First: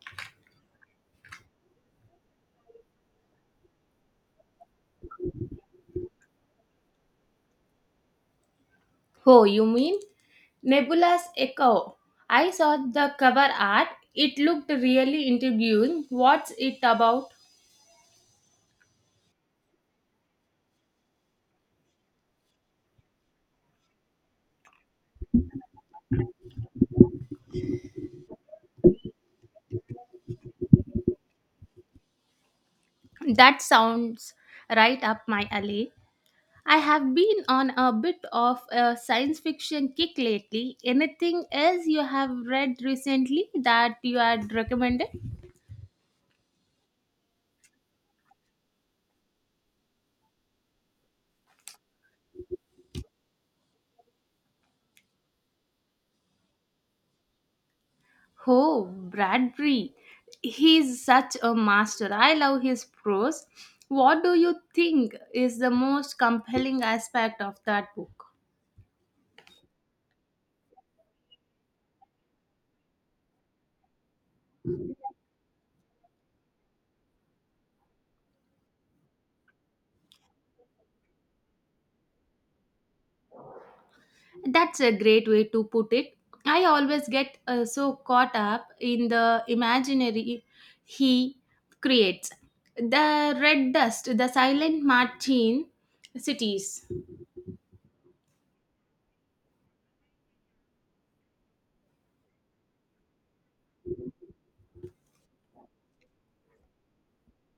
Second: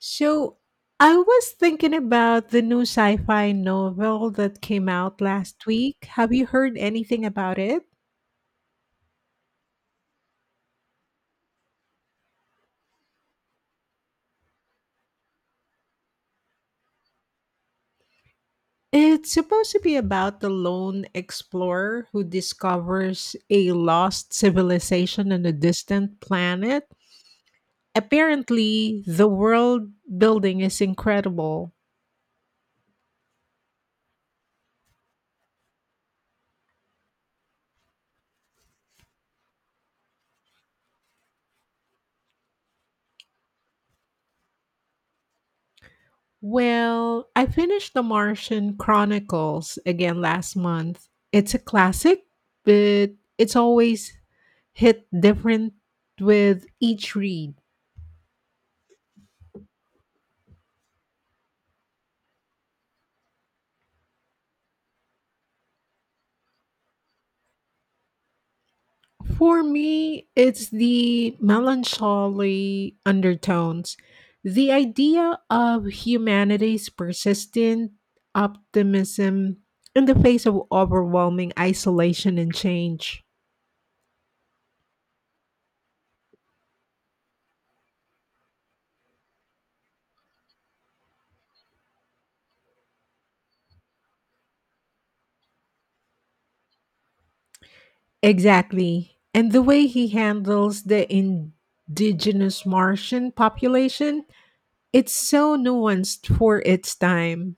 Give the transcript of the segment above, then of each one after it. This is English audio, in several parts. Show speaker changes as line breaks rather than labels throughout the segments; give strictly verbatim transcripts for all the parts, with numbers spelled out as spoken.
So I was thinking about the new sci fi novel that came out last week. Have you heard anything about it?
Oh, you mean Nebula's Echo? I saw the cover art. It looked really intriguing. What's it about?
It's supposed to be about the lone explorer who discovers a lost civilization on a distant planet. Apparently, the world building is incredible.
That sounds right up my alley. I have been on a bit of a science fiction kick lately. Anything else you have read recently that you had recommended?
Well, I finished The Martian Chronicles again last month. It's a classic, but it's always hit different with each read.
Oh, Bradbury. He's such a master. I love his prose. What do you think is the most compelling aspect of that book?
For me, it's the melancholy undertones, the idea of humanity's persistent optimism in the face of overwhelming isolation and change.
That's a great way to put it. I always get uh, so caught up in the imaginary he creates. The red dust, the silent Martin cities.
Exactly. And the way he handles the indigenous Martian population, it's so nuanced for its time.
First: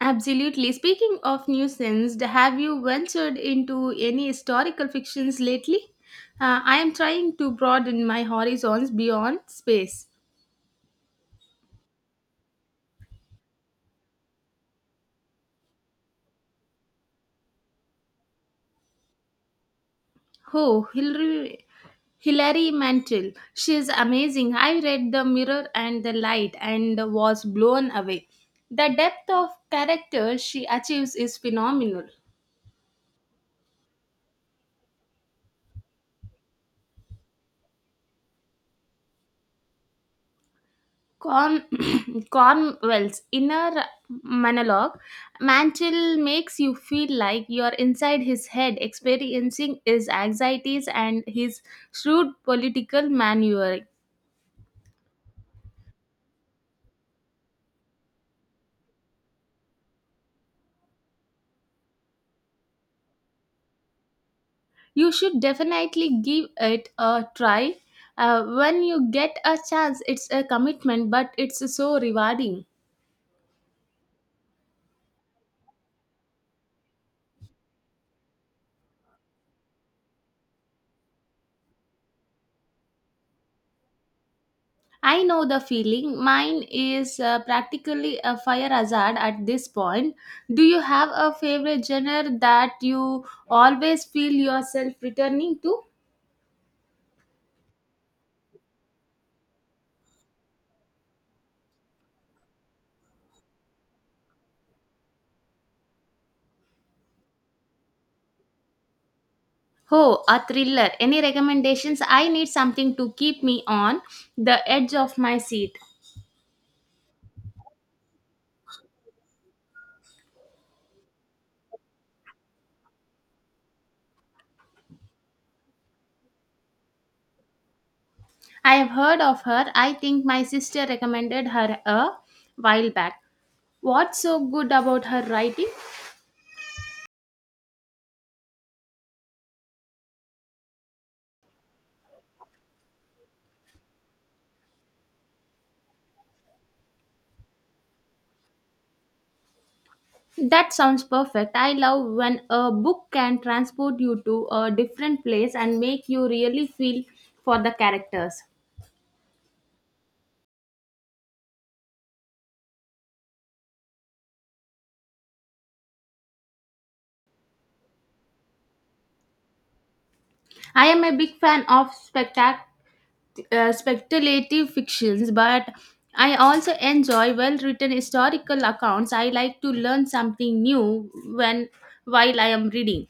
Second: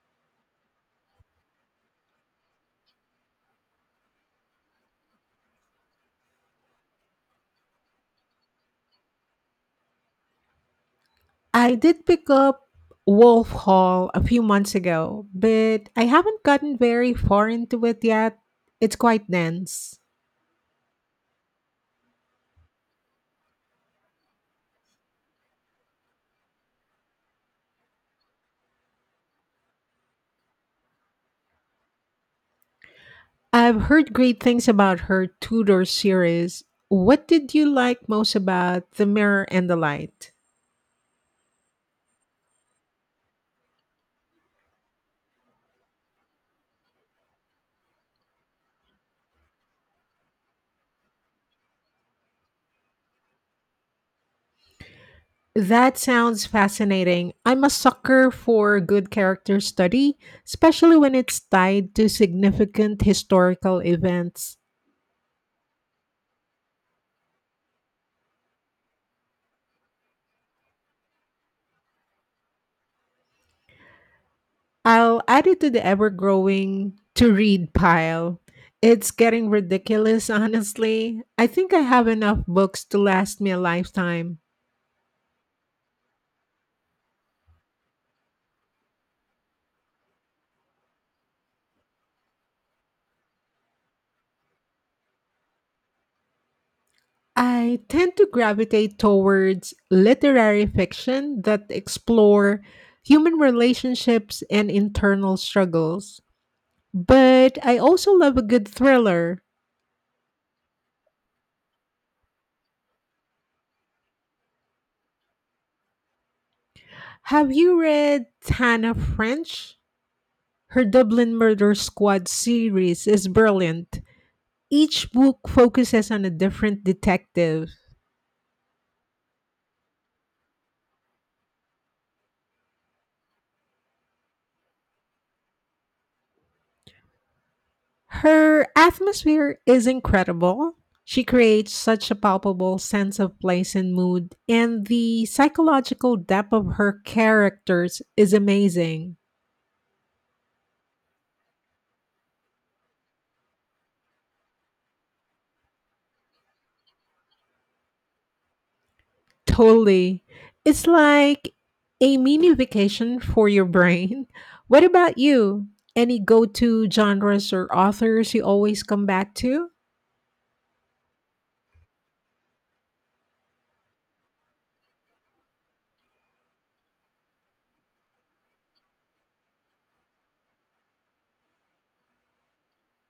Absolutely. Speaking of nuisance, have you ventured into any historical fictions lately? Uh, I am trying to broaden my horizons beyond space.
I did pick up Wolf Hall a few months ago, but I haven't gotten very far into it yet. It's quite dense.
Oh, Hillary, Hilary Mantel. She is amazing. I read The Mirror and the Light and was blown away. The depth of character she achieves is phenomenal.
I've heard great things about her Tudor series. What did you like most about The Mirror and the Light?
Corn, Cornwell's inner monologue, Mantle makes you feel like you're inside his head, experiencing his anxieties and his shrewd political maneuvering.
That sounds fascinating. I'm a sucker for good character study, especially when it's tied to significant historical events.
You should definitely give it a try. Uh, when you get a chance, it's a commitment, but it's so rewarding.
I'll add it to the ever growing to read pile. It's getting ridiculous, honestly. I think I have enough books to last me a lifetime.
I know the feeling. Mine is uh, practically a fire hazard at this point. Do you have a favorite genre that you always feel yourself returning to?
I tend to gravitate towards literary fiction that explore human relationships and internal struggles. But I also love a good thriller.
Oh, a thriller. Any recommendations? I need something to keep me on the edge of my seat.
Have you read Hannah French? Her Dublin Murder Squad series is brilliant. Each book focuses on a different detective.
I have heard of her. I think my sister recommended her a while back. What's so good about her writing?
Her atmosphere is incredible. She creates such a palpable sense of place and mood, and the psychological depth of her characters is amazing.
That sounds perfect. I love when a book can transport you to a different place and make you really feel for the characters.
Totally. It's like a mini vacation for your brain. What about you? Any go to genres or authors you always come back to?
I am a big fan of spectac- uh, speculative fictions, but I also enjoy well-written historical accounts. I like to learn something new when while I am reading.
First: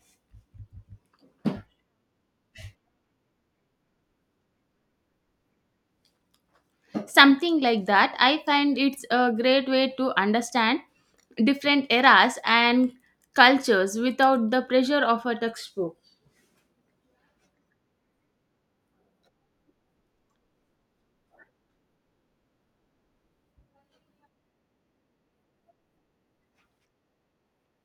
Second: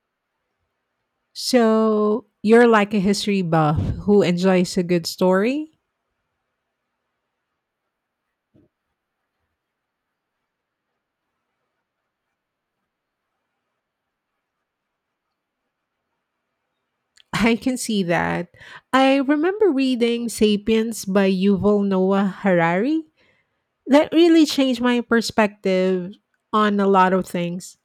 So you're like a history buff who enjoys a good story?
Something like that. I find it's a great way to understand different eras and cultures without the pressure of a textbook.
I can see that. I remember reading Sapiens by Yuval Noah Harari that really changed my perspective on a lot of things.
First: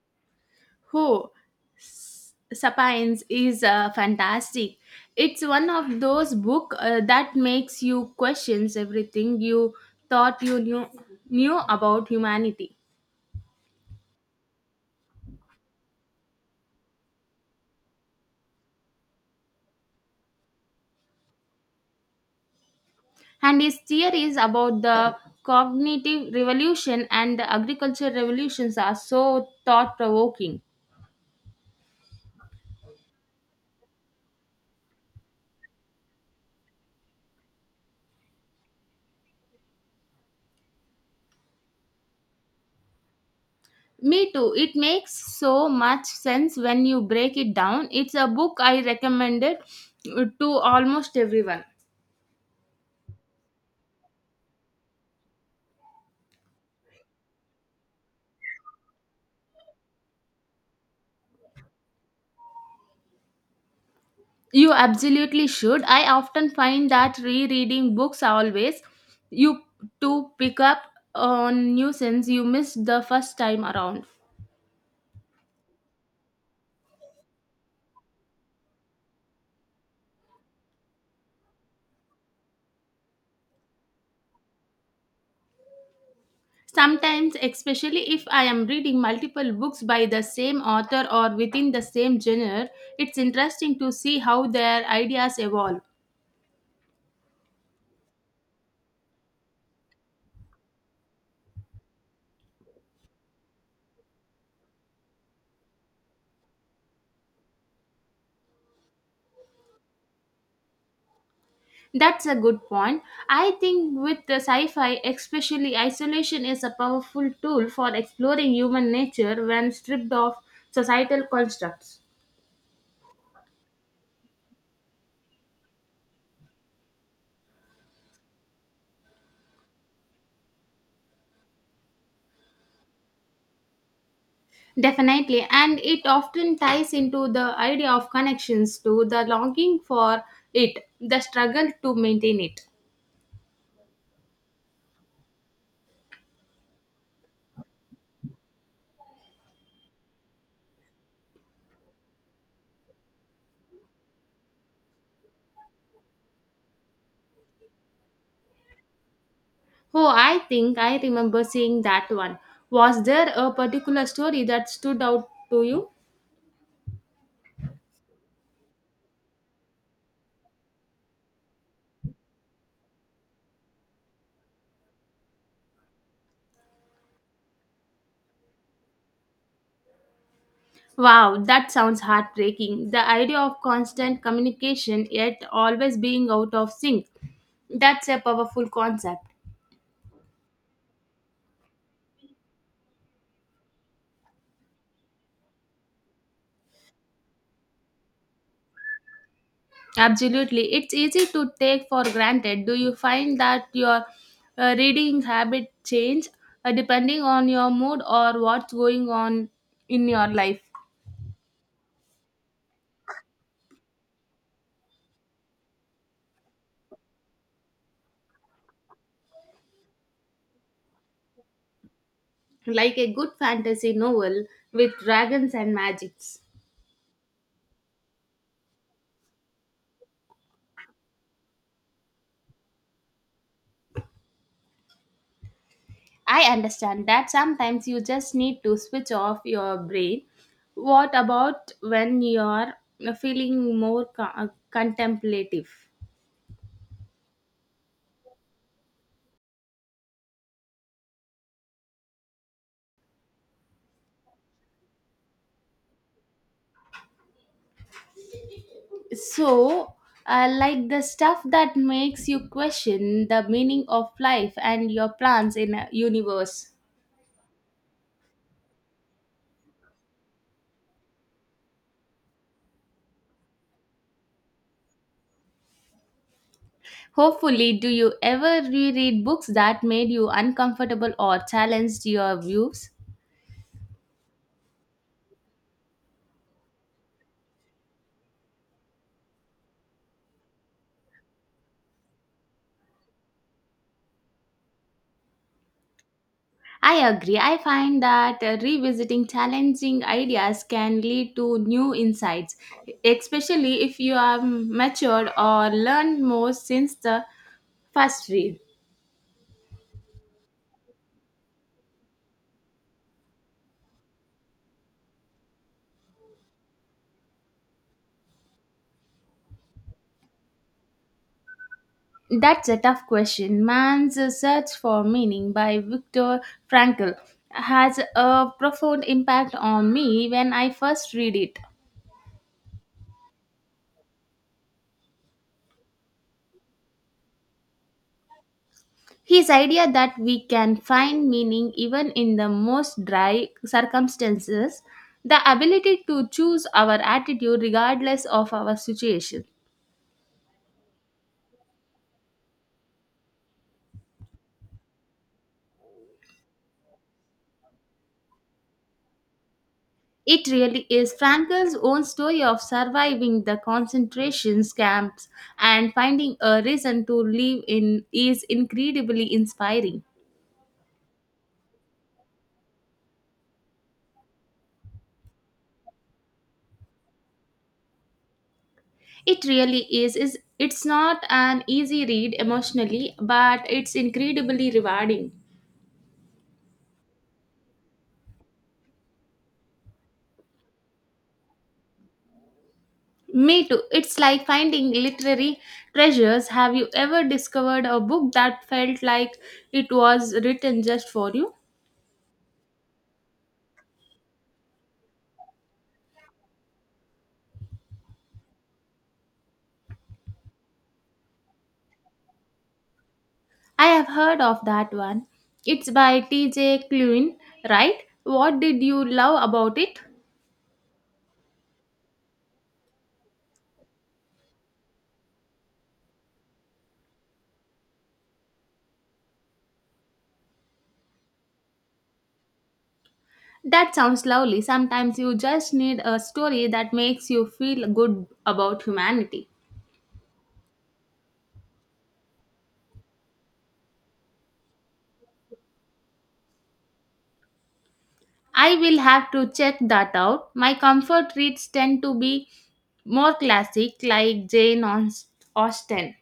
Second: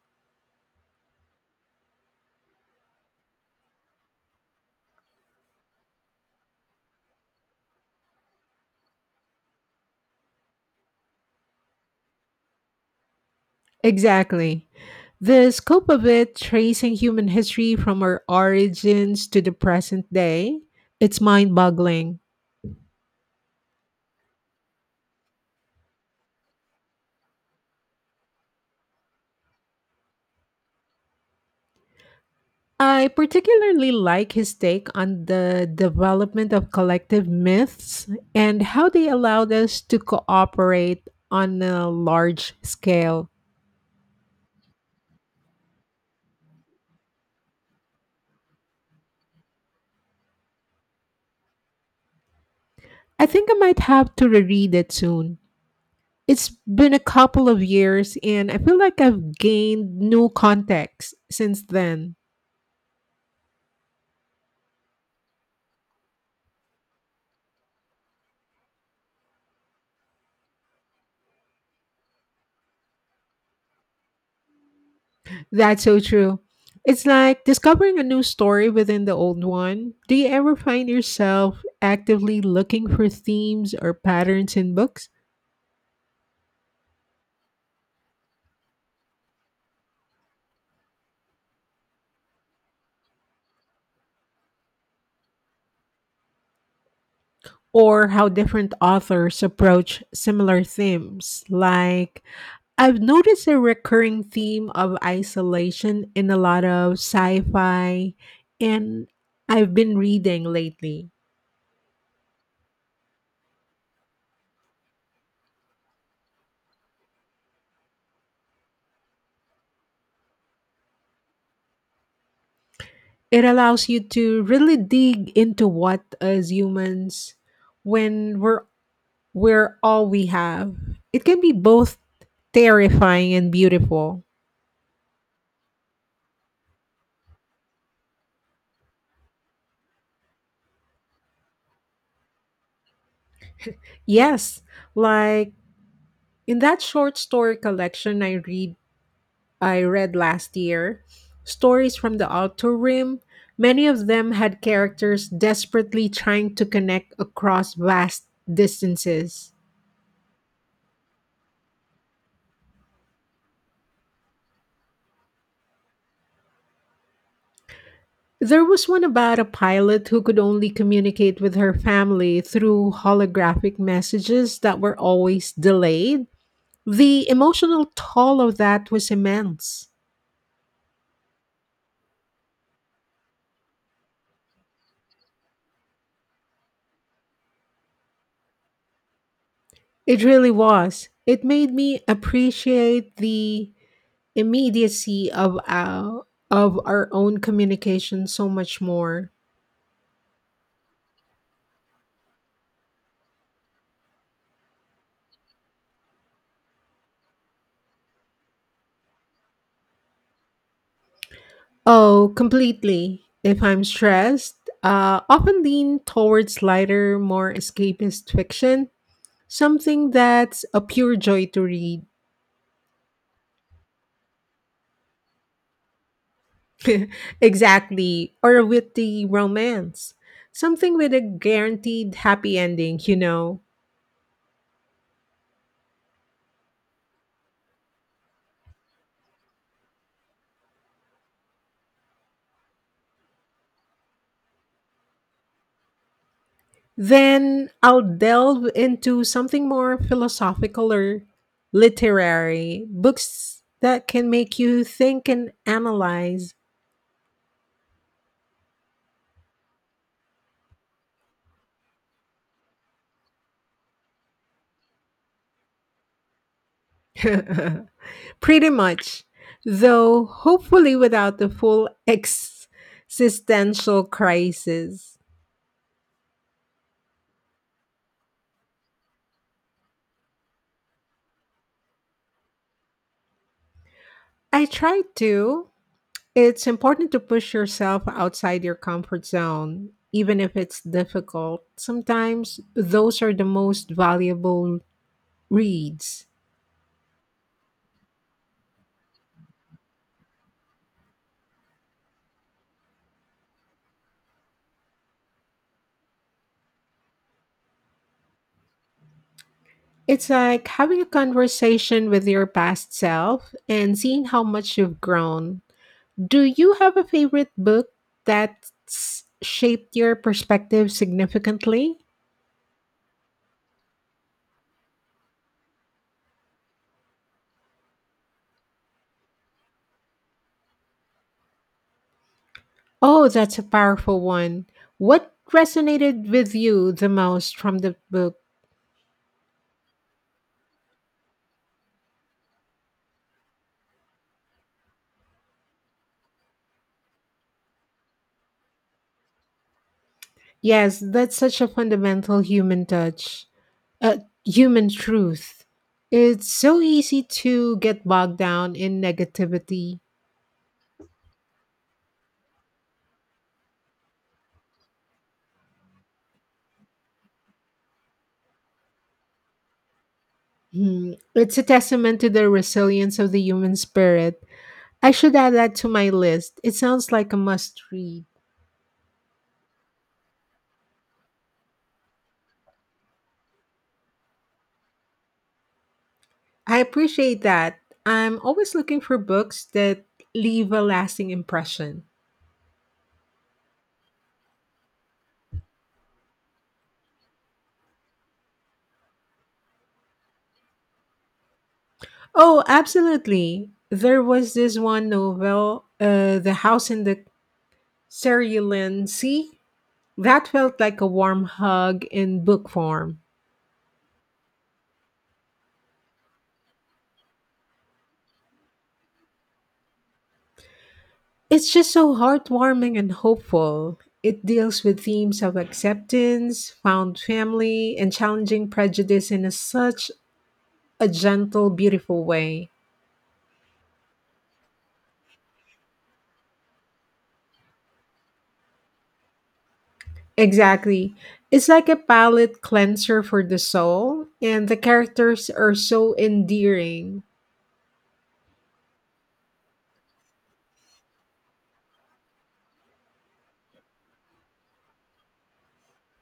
Oh, S- Sapiens is uh, fantastic. It's one of those book uh, that makes you questions everything you thought you knew knew about humanity.
Exactly. The scope of it, tracing human history from our origins to the present day, it's mind boggling.
And his theories about the cognitive revolution and the agriculture revolutions are so thought provoking.
I particularly like his take on the development of collective myths and how they allowed us to cooperate on a large scale.
Me too. It makes so much sense when you break it down. It's a book I recommended uh, to almost everyone.
I think I might have to reread it soon. It's been a couple of years and I feel like I've gained new context since then.
You absolutely should. I often find that rereading books always you to pick up on new sense you missed the first time around.
That's so true. It's like discovering a new story within the old one. Do you ever find yourself actively looking for themes or patterns in books?
Sometimes, especially if I am reading multiple books by the same author or within the same genre, it's interesting to see how their ideas evolve.
Or how different authors approach similar themes. Like, I've noticed a recurring theme of isolation in a lot of sci fi, and I've been reading lately.
That's a good point. I think with the sci-fi, especially isolation is a powerful tool for exploring human nature when stripped of societal constructs.
It allows you to really dig into what, as humans, when we're, we're all we have, it can be both terrifying and beautiful.
Definitely, and it often ties into the idea of connections to the longing for it, the struggle to maintain it.
Yes, like in that short story collection I read I read last year, stories from the Outer Rim, many of them had characters desperately trying to connect across vast distances.
Oh, I think I remember seeing that one. Was there a particular story that stood out to you?
There was one about a pilot who could only communicate with her family through holographic messages that were always delayed. The emotional toll of that was immense.
Wow, that sounds heartbreaking. The idea of constant communication yet always being out of sync. That's a powerful concept.
It really was. It made me appreciate the immediacy of our of our own communication so much more.
Absolutely. It's easy to take for granted. Do you find that your uh, reading habit change uh, depending on your mood or what's going on in your life?
Oh, completely. If I'm stressed, uh, often lean towards lighter, more escapist fiction, something that's a pure joy to read.
Like a good fantasy novel with dragons and magics.
Exactly, or a witty romance, something with a guaranteed happy ending. You know,
I understand that sometimes you just need to switch off your brain. What about when you're feeling more co- contemplative?
then I'll delve into something more philosophical or literary books that can make you think and analyze.
So, uh, like the stuff that makes you question the meaning of life and your plans in a universe.
Pretty much, though, hopefully without the full existential crisis.
Hopefully, do you ever reread books that made you uncomfortable or challenged your views?
I try to. It's important to push yourself outside your comfort zone, even if it's difficult. Sometimes those are the most valuable reads.
I agree. I find that uh, revisiting challenging ideas can lead to new insights, especially if you are matured or learned more since the first read.
It's like having a conversation with your past self and seeing how much you've grown. Do you have a favorite book that's shaped your perspective significantly?
That's a tough question. Man's Search for Meaning by Viktor Frankl has a profound impact on me when I first read it.
Oh, that's a powerful one. What resonated with you the most from the book?
His idea that we can find meaning even in the most dry circumstances, the ability to choose our attitude regardless of our situation.
Yes, that's such a fundamental human touch, uh, human truth. It's so easy to get bogged down in negativity.
It really is Frankl's own story of surviving the concentration camps and finding a reason to live in is incredibly inspiring.
Hmm, it's a testament to the resilience of the human spirit. I should add that to my list. It sounds like a must read.
It really is. Is it's not an easy read emotionally, but it's incredibly rewarding.
I appreciate that. I'm always looking for books that leave a lasting impression.
Me too. It's like finding literary treasures. Have you ever discovered a book that felt like it was written just for you?
Oh, absolutely. There was this one novel, uh, The House in the Cerulean Sea, that felt like a warm hug in book form.
I have heard of that one. It's by T J. Cluin, right? What did you love about it?
It's just so heartwarming and hopeful. It deals with themes of acceptance, found family, and challenging prejudice in a, such a gentle, beautiful way.
That sounds lovely. Sometimes you just need a story that makes you feel good about humanity.
Exactly. It's like a palate cleanser for the soul, and the characters are so endearing.
I will have to check that out. My comfort reads tend to be more classic, like Jane Aust- Austen.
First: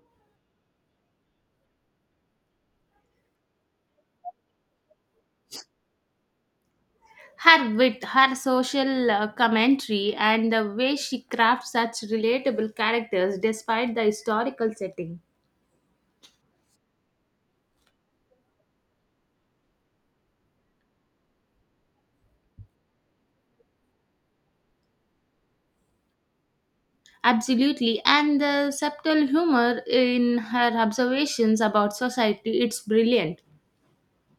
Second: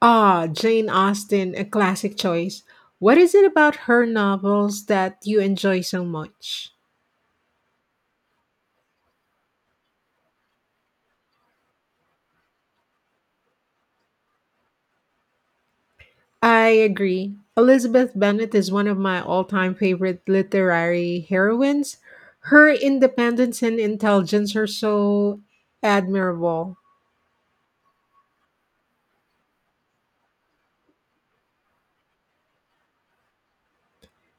Ah, Jane Austen, a classic choice. What is it about her novels that you enjoy so much?
Her wit, her social uh, commentary, and the way she crafts such relatable characters despite the historical setting.
I agree. Elizabeth Bennet is one of my all-time favorite literary heroines. Her independence and intelligence are so admirable.
Absolutely, and the subtle humor in her observations about society, it's brilliant.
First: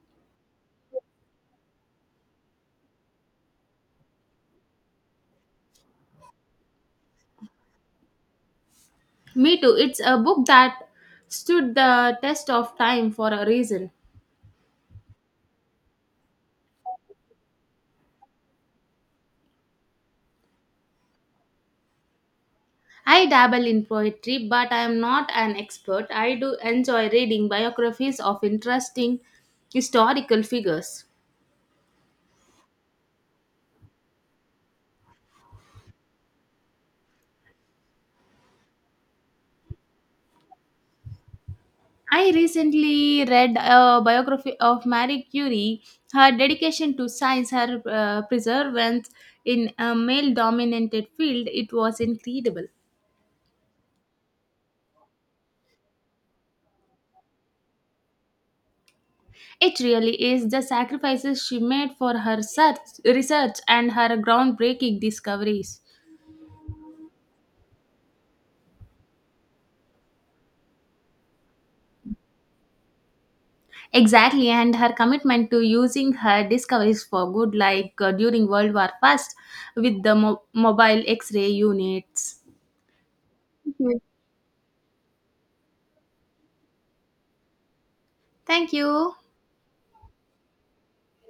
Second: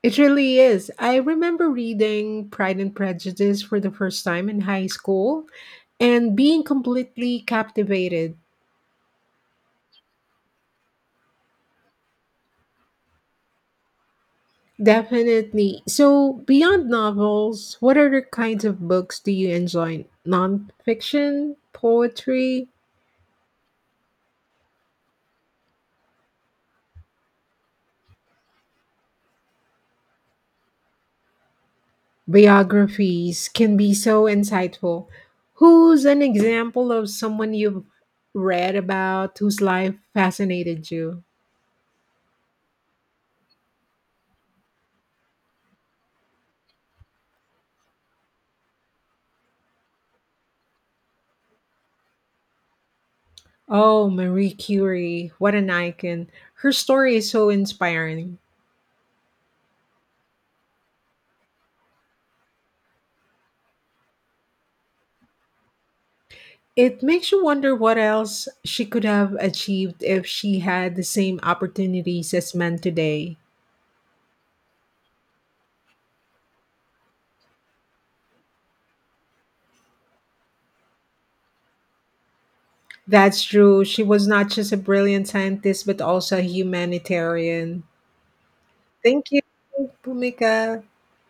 It really is. I remember reading Pride and Prejudice for the first time in high school and being completely captivated.
Me too, it's a book that stood the test of time for a reason.
Definitely. So, beyond novels, what other kinds of books do you enjoy? Nonfiction, poetry,
I dabble in poetry, but I am not an expert. I do enjoy reading biographies of interesting historical figures.
biographies can be so insightful. Who's an example of someone you've read about whose life fascinated you?
I recently read a biography of Marie Curie. Her dedication to science, her uh, perseverance in a male dominated field, it was incredible.
Oh, Marie Curie, what an icon. Her story is so inspiring.
It really is the sacrifices she made for her search, research and her groundbreaking discoveries.
It makes you wonder what else she could have achieved if she had the same opportunities as men today.
Exactly, and her commitment to using her discoveries for good, like uh, during World War I with the mo- mobile X ray units.
That's
Thank
true.
you.
She was not just a brilliant scientist, but also a humanitarian.
Thank you.
Thank you, Pumika.